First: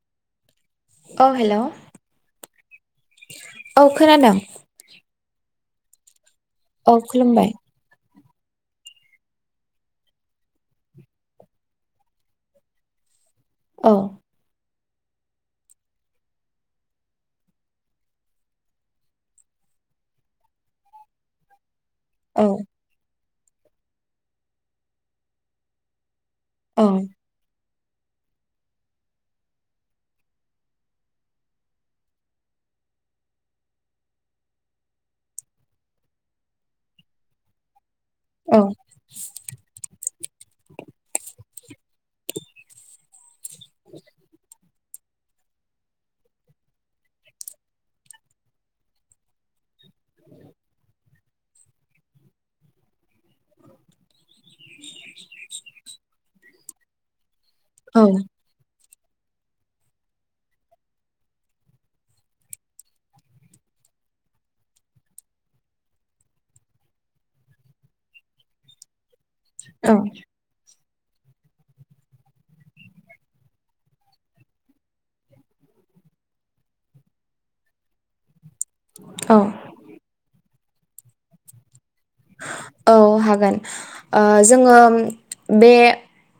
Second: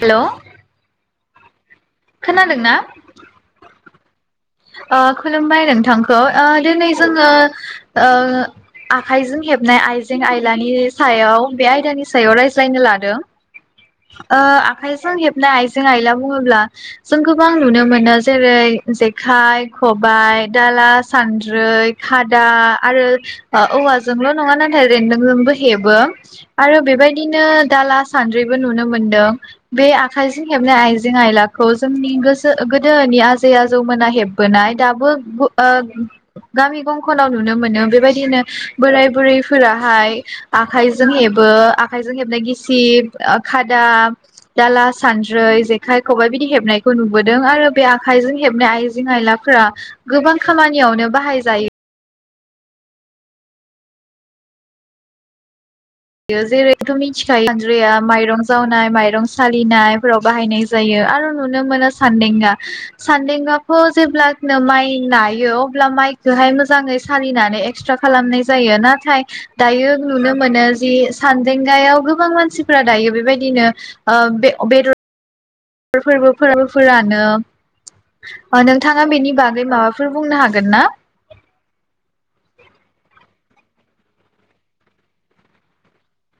हेल' । औ हेल' । औ खोनादों । अ खुलुमबाय नोंथांखौ । ओ दिनै औ जोङो खुलुमबाय ओ आखाइजों हेबनाय आइजें आयलानि सायाव बे आयदानि सायाव रायज्लायनो लादों । औ आ आखाइजों हेबनाय आइजें आइला बुङोब्ला जों गोबां नुनो मोनो । जेरै जेखा खाय खबाय दाला सान्द्रै । औ खादा आरो औवाजोंल नङा नाथाय रेनदोंजोंबो हेबो आरो औ बेबायदिनो दाला सान्द्रिबो नुनो मोनदों बे आखाइजों हेबनाय आइजें आयलाखौ जोंनि गोसो गोदोनि आजै आजौमोना हेबबोनाय दाबो ओ गामि गंखनाव नुनो मोनो बेबायदि । बिदिनो औ बोराय बुरैफोराहाय आखाइजों हेबो आखाइजों हेबनाय गिसिब खादा दाला सानद्रै जेखाइ खबायाइ बिदि हेबनायखौ नुबोदों आरो बे आखाइजों हेबनाय आयजें आइजें आइलाफोरा गोबां खामानियावनो बाहायजायो । जेरैथ' मिथि सानद्रिया औ माइरं जावनाय माइ माइरं सालिनायफोराव बाहायनाय जायो आरो नुनो मोनो सान्देंगा सान्देंगाखौ जेब्लानो माइ नायो अब्ला माइखोहाय मोजाङै सालिनानै एक्सट्रा खालामनाय जायो नाथाय दायो औ नुनो मोनो ज ए सानदेंगायाव गोबां मानसिफोरा दायो बेबायदिनो ओ बे बेदर फोरबो फोरफोरानो नोंथाङा बेनि औ बागै माबाफोर बुंनो हागोन? गोन ना? औ हागोन। ओ जोङो बे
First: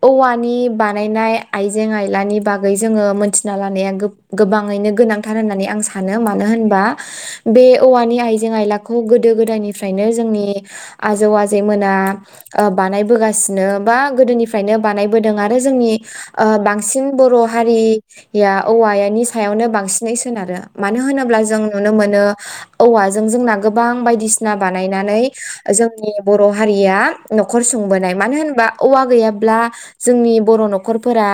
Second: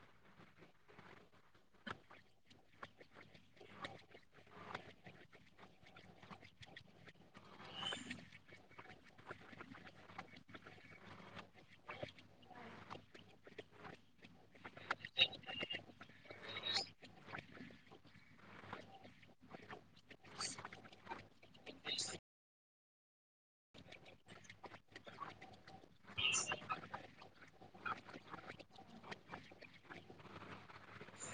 औवानि बानायनाय आइजें-आइलानि बागै जोङो मोनथिना लानाया गोब गोबाङैनो गोनांथार होननानै आं सानो मानो होनबा बे औवानि आइजें-आइलाखौ गोदो गोदायनिफ्रायनो जोंनि आजौ-आजैमोना ओ बानायबोगासिनो बा गोदोनिफ्रायनो बानायबोदों आरो जोंनि ओ बांसिन बर' हारिया औवानि सायावनो बांसिनै सोनारो मानो होनोब्ला जों नुनो मोनो औवाजों जोंना गोबां बायदिसिना बानायनानै जोंनि बर' हारिया न'खर संबोनाय मानो होनोबा औवा गैयाब्ला जोंनि बर' नखरफोरा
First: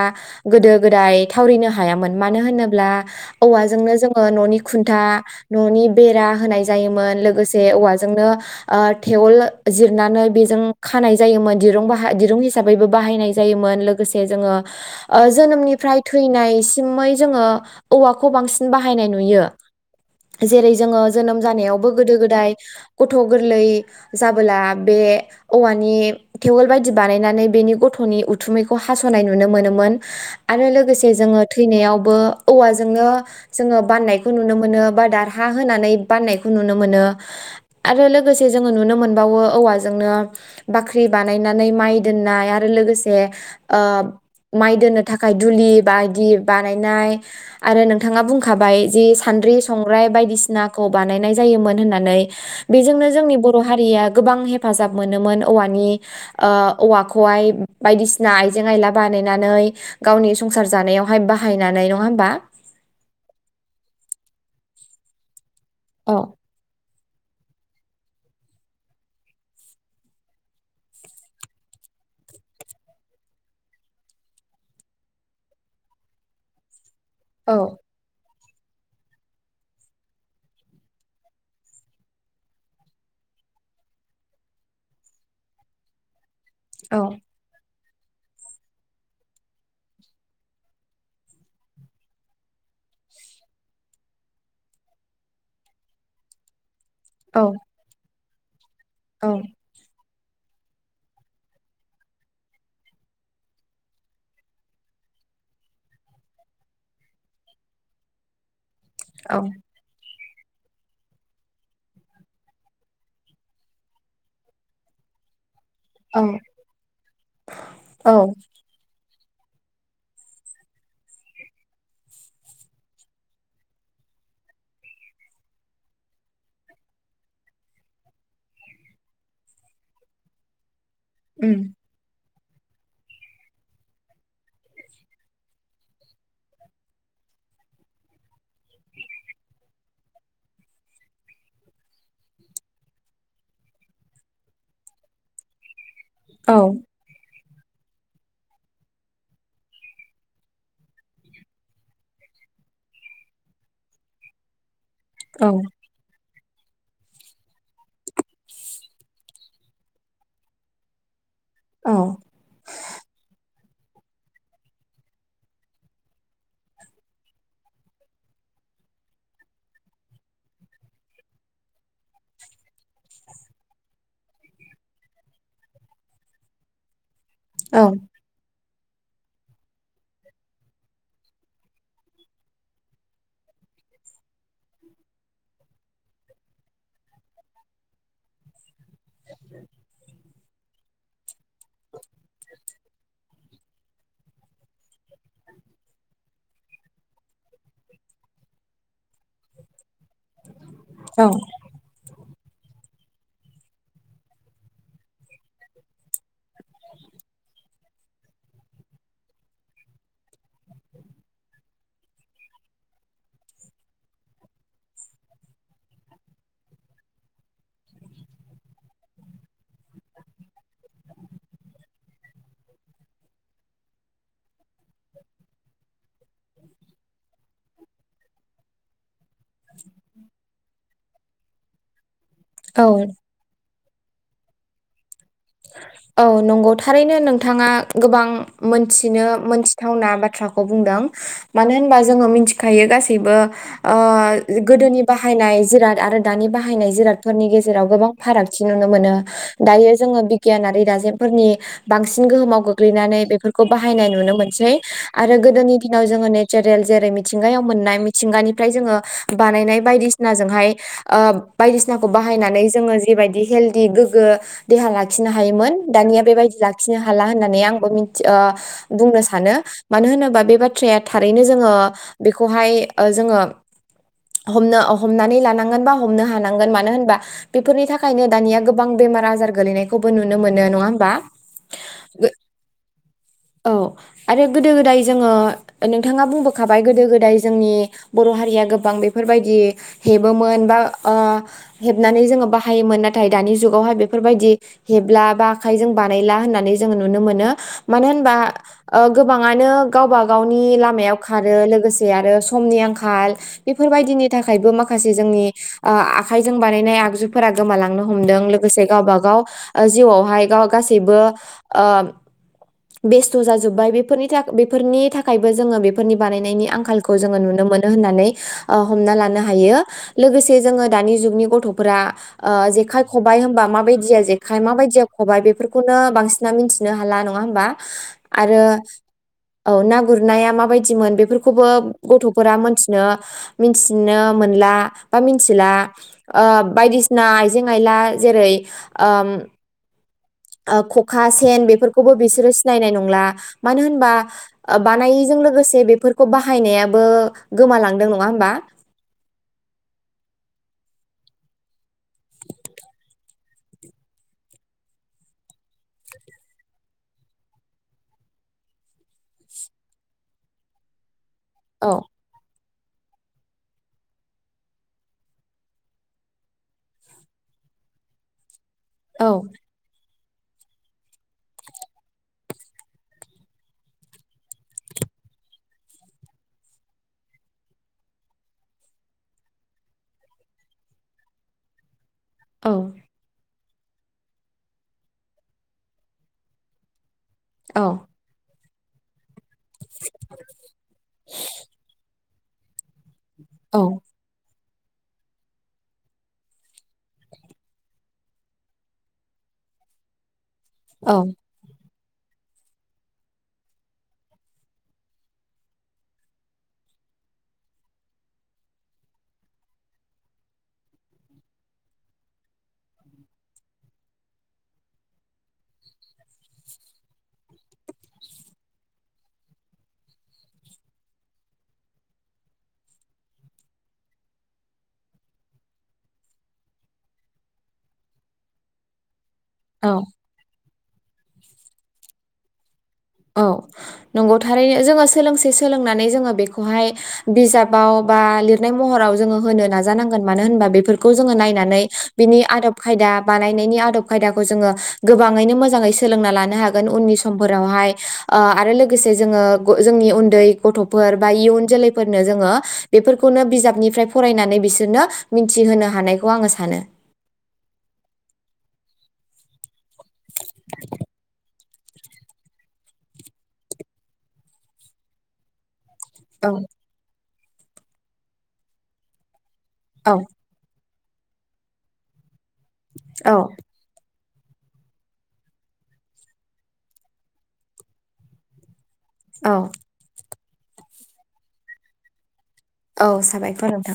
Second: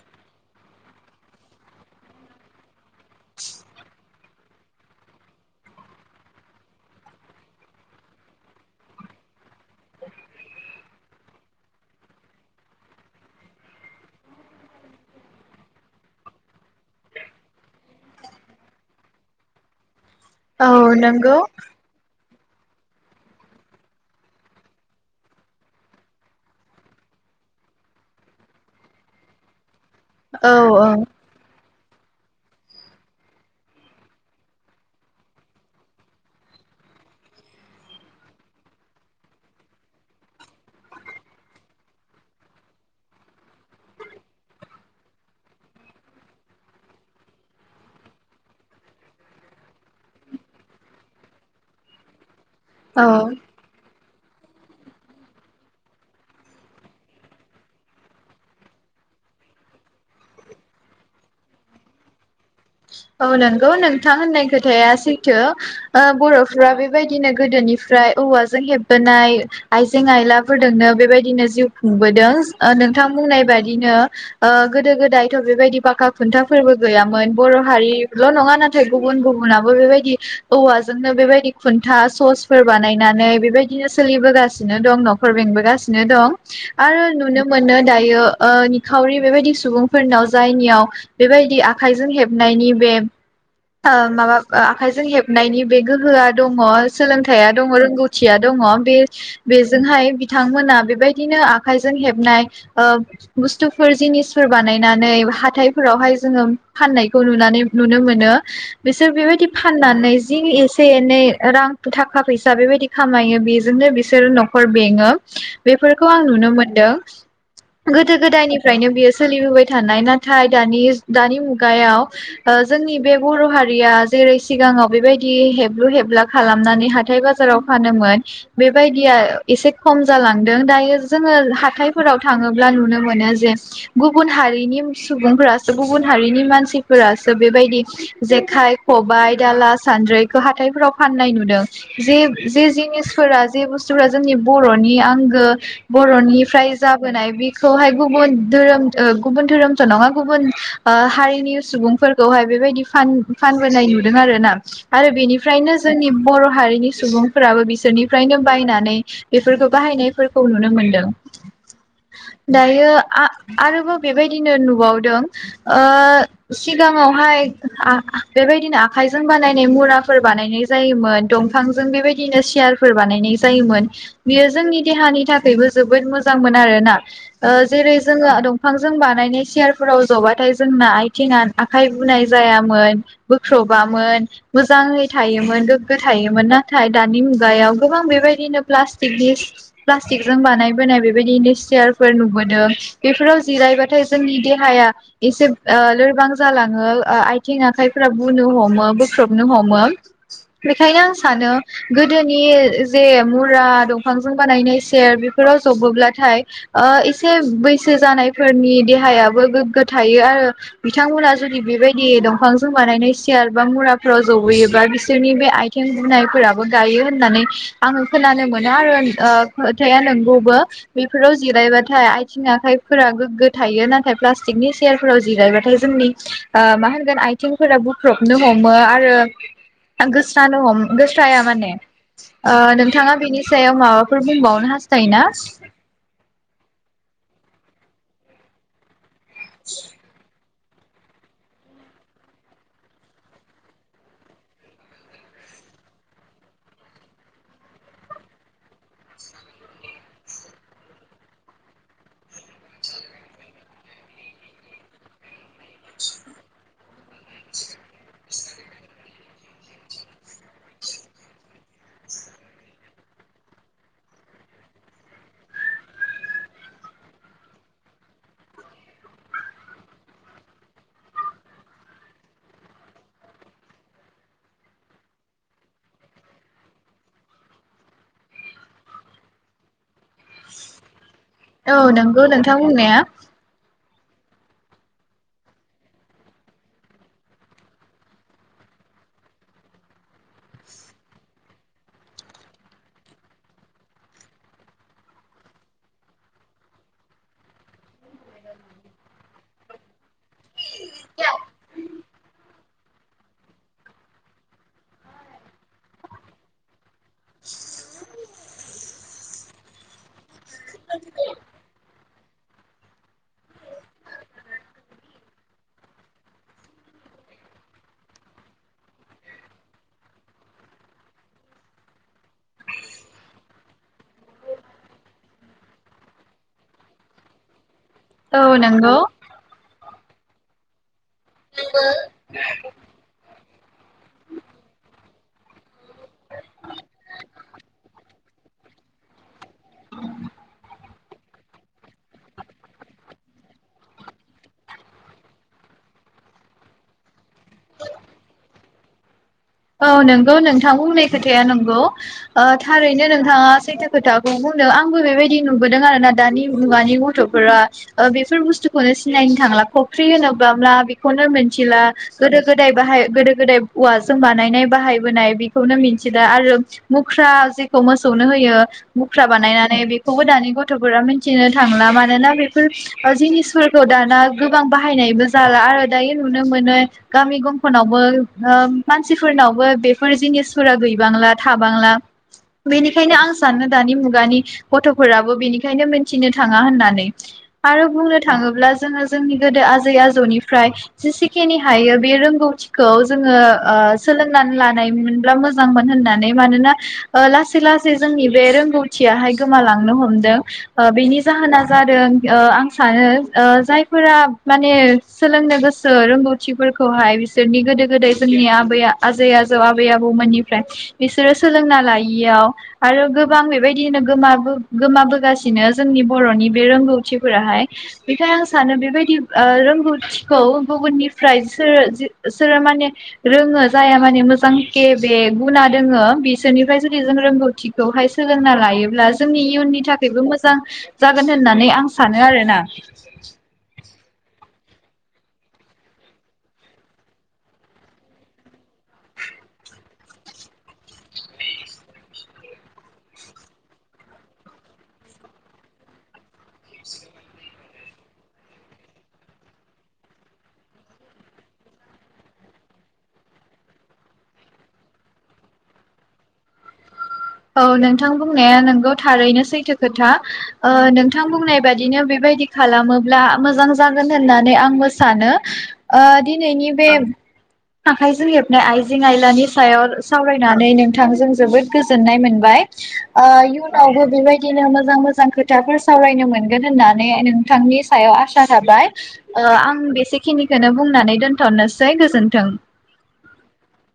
गोदो-गोदाय थावरिनो हायामोन मानो होनोब्ला औवाजोंनो जोङो न'नि खुन्था न'नि बेरा होनाय जायोमोन लोगोसे औवाजोंनो ओ थेवल जिरनानै बेजों खानाय जायोमोन दिरुं बाहा दिरुं हिसाबैबो बाहायनाय जायोमोन लोगोसे जोङो ओ जोनोमनिफ्राय थैनायसिमै जोङो औवाखौ बांसिन बाहायनाय नुयो। जेरै औ जोङो जोनोम नंगौ जानायावबो गोदो-गोदाय गथ' गोरलै जाबोला बे औवानि थेवोल बायदि बानायनानै बेनि गथ'नि उथुमैखौ हास'नाय नुनो मोनोमोन औ आरो औ लोगोसे जोङो थो थैनायावबो औवाजोंनो जोङो बाननायखौ नुनो मोनो बा दारहा होना बाननायखौ नुनो मोनो आरो लोगोसे जोङो नुनो मोनबावो औवाजोंनो बाख्रि बानायनानै माइ दोननाय आरो लोगोसे ओ माइ दोननो थाखाय धुलि बायदि बानायनाय आरो नोंथाङा बुंखाबाय जि सान्द्रि संग्राय बायदिसिनाखौ बानायनाय जायोमोन होननानै बेजोंनो औ जोंनि हारिया गोबां हेफाजाब मोनोमोन औवानि ओ औवाखौहाय बायदिसिना आइजें-आइला बानायनानै गावनि संसार जानायावहाय बाहायनानै नङा होमबा? औ नंगौ नोंथां होननाय खोथाया सैथो। ओ औ बर'फोरा बे बेबायदिनो गोदोनिफ्राय औवाजों हेबबोनाय आइजें-आइलाफोरदोंनो बेबायदिनो जिउ खुंबोदों ओ नोंथां बुंनाय बादिनो ओ गोदो गोदायथ' बेबायदि फाखा खुन्था फोरबो गैयामोन बर' औ ल नङा नाथाय गुबुन गुबुनाबो बेबायदि औवाजोंनो बेबायदि खुन्था ससफोर बानायनानै बेबायदिनो सोलिबोगासिनो दं न'खर बेंबोगासिनो दं। औ आरो नुनो मोनो दायो ओ निखावरि बेबायदि सुबुंफोरनाव जायनियाव बेबायदि आखाइजों हेब नायनि बे ओ माबा ओ आखाइजों हेबनायनि बे गोहोआ दङ। औ सोलोंथाइआ दङ रोंगौ। खुथिया दङ। बेयो औ बेजोंहाय बिथांमोना बेबायदिनो आखाइजों हेबनाय ओ बुस्थुफोर जिनिसफोर बानायनानै हाथायफोरावहाय जोङो फाननाय खौ नुनानै नुनो मोनो बिसोर बेबायदि औ फाननानै ज जि एसे एनै रां थाखा-फैसा बेबायदि खामायो बेजोंनो बिसोर न'खर बेङो। बेफोरखौ आं नुनो मोनदों औ गोदो गोदायनिफ्रायनो बियो सो सोलिबोबाय थानाय नाथाय दानि दानि मुगायाव ओ जोंनि बे बर' हारिया जेरै सिगाङाव बेबायदि हेबलु हेबला खालामनानै हाथाय बाजाराव फानोमोन बेबायदिया एसे खम जालांदों दायो जोङो उम हाथायफोराव थाङोब्ला नुनो मोनो जे गुबुन हारिनि सुबुंफ्रासो गुबुन हारिनि मानसि फोरासो बेबायदि जेखाइ खबाइ दाला सान्द्रिखौ हाथाइफोराव फाननाय नुदों जे जे जिनिसफोरा जे बुस्थुफोरा जोंनि बर' नि आंगो औ बरनिफ्राय जाबोनाय बि खौहाय गुबुन धोरोम ओ गुबुन धोरोमथ नङा गुबुन ओ हारिनि सुबुंफोरखौहाय बेबायदि फान-फानबोनाय नुदों आरो ना । आरो औ बेनिफ्रायनो जोंनि बर' हारिनि सुबुंफोराबो बि सोरनिफ्रायनो बायनानै बेफोरखौ बाहायनायफोरखौ नुनो मोनदों । औ दायो आ आरोबाव बेबायदिनो नुबावदों ओ सिगाङावहाय आ बेबायदिनो आखाइजों बानायनाय मुराफोर बानायनाय जायोमोन दंफांजों बेबायदिनो सियारफोर बानायनाय जायोमोन बियो जोंनि देहानि थाखायबो जोबोद मोजांमोन आरोना । ओ औ जेरै जोङो दं फांजों बानायनाय सियारफोराव जबाथाय जोंना आइ थिङा आखाइ बुनाय जायामोन बोख्रबामोन मोजाङै थायोमोन गोग्गो थायोमोन नाथाय दानि मुगायाव गोबां बेबायदिनो प्लासटिकनि प्लासटिक जों बानायोनाय बेबायदिनो सेयारफोर नुबोदों बेफोराव जिरायबाथाय जोंनि देहाया एसे ओ लोरबां जालाङो ओ आथिं आखाइफोरा बुनो हमो बोख्रबनो हमो । बेखायनो आं सानो गोदोनि नि जे मुरा दंफांजों बानायनाय सेर बेफोराव जबोब्लाथाय ओ एसे बैस सो जानायफोरनि देहायाबो गोग्गो थायो आरो बिथांमोना जुदि बेबायदि दंफांजों बानायनाय सियार बा मुराफोराव जबोयोबा बिसोरनि बे आथिं बुनायफोराबो गायो होननानै आङो खोनानो मोनो आरो ओ खोथाया नंगौबो बेफोराव जिरायबाथाय आथिं आखाइफोरा गोग्गो थायो नाथाय प्लास्टिकनि सियारफोराव जिरायबाथाय जोंनि ओ मा होनगोन आथिंफोरा बुख्रबनो हमो आरो आं गोसानो हम गोस्राया माने ओ औ नोंथाङा बिनि सायाव माबा फोर बुंबावनो हास्थायोना? औ नंगौ थारैनो नों थाङा गोबां मोनथि नो मोनथिथावना बाथ्रा खौ बुंदों मानो होनबा जोङो मिथिखायो गासैबो ओ गोदोनि बाहायनाय जिराद आरो दानि बाहायनाय जिरादफोरनि गेजेराव गोबां फारागथि नुनो मोनो दायो जोङो बि गियानारि दाजेमफोरनि बांसिन गोहोमाव गोग्लैनानै बेफोरखौ बाहायनाय नुनो मोनसै आरो गोदोनि दिनाव जोङो नेचारेल जेरै मिथिंगायाव मोननाय मिथिंगानिफ्राय जोङो बानायनाय बायदिसिनाजोंहाय ओ बायदिसिनाखौ बाहायनानै जोङो जेबायदि हेलदि गोग्गो देहा ला खिनो हायोमोन दानिया बेबायदि लाखिनो हाला होननानै आंबो मोनथि ओ बुंनो सानो मानो होनोबा बे बाथ्राया थारैनो जोङो बेखौहाय ओ जोङो हमनो हमनानै लानांगोन बा हमनो हानांगोन मानो होनबा बेफोरनि थाखायनो दानिया गोबां बेमार आजार गोलैनाय खौबो नुनो मोनो नङा होमबा औ नंगौ नोंथां बुंनाया। औ आरो गोदो गोदाय जोङो नोंथाङा बुंबोखाबाय गोदो गोदाय जोंनि बर हारिया गोबां बेफोरबायदि हेबोमोन बा ओ हेबनानै जोङो बाहायोमोन नाथाय दानि जुगावहाय बेफोरबायदि हेबला बा आखाइजों बानायला होननानै जोङो नुनो मोनो‌।मानो होनबा ओ गोबाङानो गावबा गाव नि लामायाव खारो लोगोसे आरो समनि आंखाल बेफोरबायदिनि थाखायबो माखासे जोंनि ओ आखाइजों बानायनाय आग जुफोरा गोमालांनो हमदों लोगोसे गावबा गाव ओ जिउआवहाय ग-गासैबो ओ बेस्थ जाजोब्बाय बेफोरनि थाखाय बेफोरनि थाखायबो जोङो बेफोरनि बानायनायनि आंखालखौ जोङो नुनो मोनो होननानै ओ हमना लानो हायो। लोगोसे जोङो दानि जुगनि गथफोरा ओ जेखाइ खबाइ होनबा माबायदिया जे खाय माबायदिया खबबाय बेफोरखौनो बांसिनना मिथिनो हाला नङा होमबा। औ आरो नंगौ औ ना गुरनाया माबायदिमोन बे फोरखौबो गथफोरा मोनथिनो मिथिनो मोनला बा मिथिला ओ बायदिसिना आइजें आइला जेरै ओम खखा सेन बेफोरखौबो बिसोरो सिनायनाय नंला मानो होनबा बानायैजों लोगोसे बेफोरखौ बाहायनायाबो गोमालांदों नङा होमबा औ नंगौ नोंथां बुंनाय खोथाया नंगौ ओ थारैनो नोंथाङा सैथो खोथाखौ बुंदों आंबो बेबायदि नुबोदों आरोना दानि मुगानि गथफोरा ओ बेफोर बुस्थुखौनो सिनायनो थांला फख्रि होनोब्लाब्ला बेखौनो थिला‌ औ गोदो गो दाय बाहाय गोदो गोदाय उवाज जों बानायनाय बाहायबोनाय बेखौनो मिथिला आरो मुख्रा जेखौ मोसौनो होयो मुख्रा औ बानायनानै बे खौबो दानि गथफोरा मिथिनो थांला मानोना बेफोर जिनिसफोरखौ दाना गोबां बाहायनायबो जाला आरो दायो नुनो मोनो गामि गंफोनावबो ओ मानसिफोरनावबो बेफोर जिनिसफोरा गैबांला थाबांला औ बेनिखायनो आं सा सानो दानि मुगानि गथफोराबो बेनिखायनो मिथिनो थाङा होननानै। आरो बुंनो थाङोब्ला जोङो जोंनि गोदो आजै आजौनिफ्राय जेसेखिनि हायो बे रोंगौथिखौ जोङो आ औ सोलोंनानै लान नाय मोनब्ला मोजां मोन होननानै मानोना ओ लासै लासै जोंनि बे रोंगौथियाहाय गोमालांनो हमदों। आ औ बेनि जाहोना जादों ओ आं सानो ओ जायफोरा माने सोलोंनो गोसो रोंगौथिफोरखौहाय बिसोरनि गोदो गोदाय जोंनि आबै आजै आजौ आबै आबौ मोननिफ्राय इसोरो सोलोंना लायियाव आरो गोबां बेबायदिनो गोमाबो गोमाबोगासिनो जोंनि बरनि बे रोंगौथिफोराहाय बेखायनो आं सानो बेबायदि रोंगौथिखौ गुबुननिफ्रायसो सोर जि सोरो माने रोङो जाया माने मोजां केे बे गुना दोङो बिसोरनिफ्राय जुदि जों रोंगौथिखौहाय सोलोंना लायोब्ला जोंनि इयुननि औ थाखायबो मोजां। जागोन होननानै आं सानो आरोना। औ नंगौ थारैनो जोङो सोलोंसे सोलोंनानै जोङो बेखौहाय बिजाबाव बा लिरनाय महराव जोङो होनो नाजानांगोन मानो होनबा बेफोरखौ जोङो नायनानै बिनि आदब खायदा बानायनायनि आदब खायदाखौ जोङो गोबाङैनो मोजाङै सोलोंना लानो हागोन उननि समफोरावहाय। ओ आरो लोगोसे जोङो जोंनि उन्दै गथफोर बा इयुन जोलैफोरनो जोङो बेफोरखौनो बिजाबनिफ्राय फरायनानै बिसोरनो मिथिहोनो हानायखौ आङो सानो। औ नोंथां बुंनाया नोंगौ थारैनो सैथो खोथा ओ नोंथां बुंनाय बादिनो बेबायदिनो खालामोब्ला मोजां जागोन होननानै आंबो सानो। ओ औ दिनैनि बे आखायजों हेबनाय आइजें आइलानि सायाव औ सावरायनानै नों थांजों जोबोद गो जोननाय मोनबाय। ओ औ इउनावबो बिबाय दिनो मोजां मोजां खोथा फोसावलायनो मोनगोन होननानै नोंथांनि सायाव आसा थाबाय। ओ औ आं बेसे खिनिखौनो बुंनानै दोनथनोसै गोजोन्थों। औ साबायखर नोंथां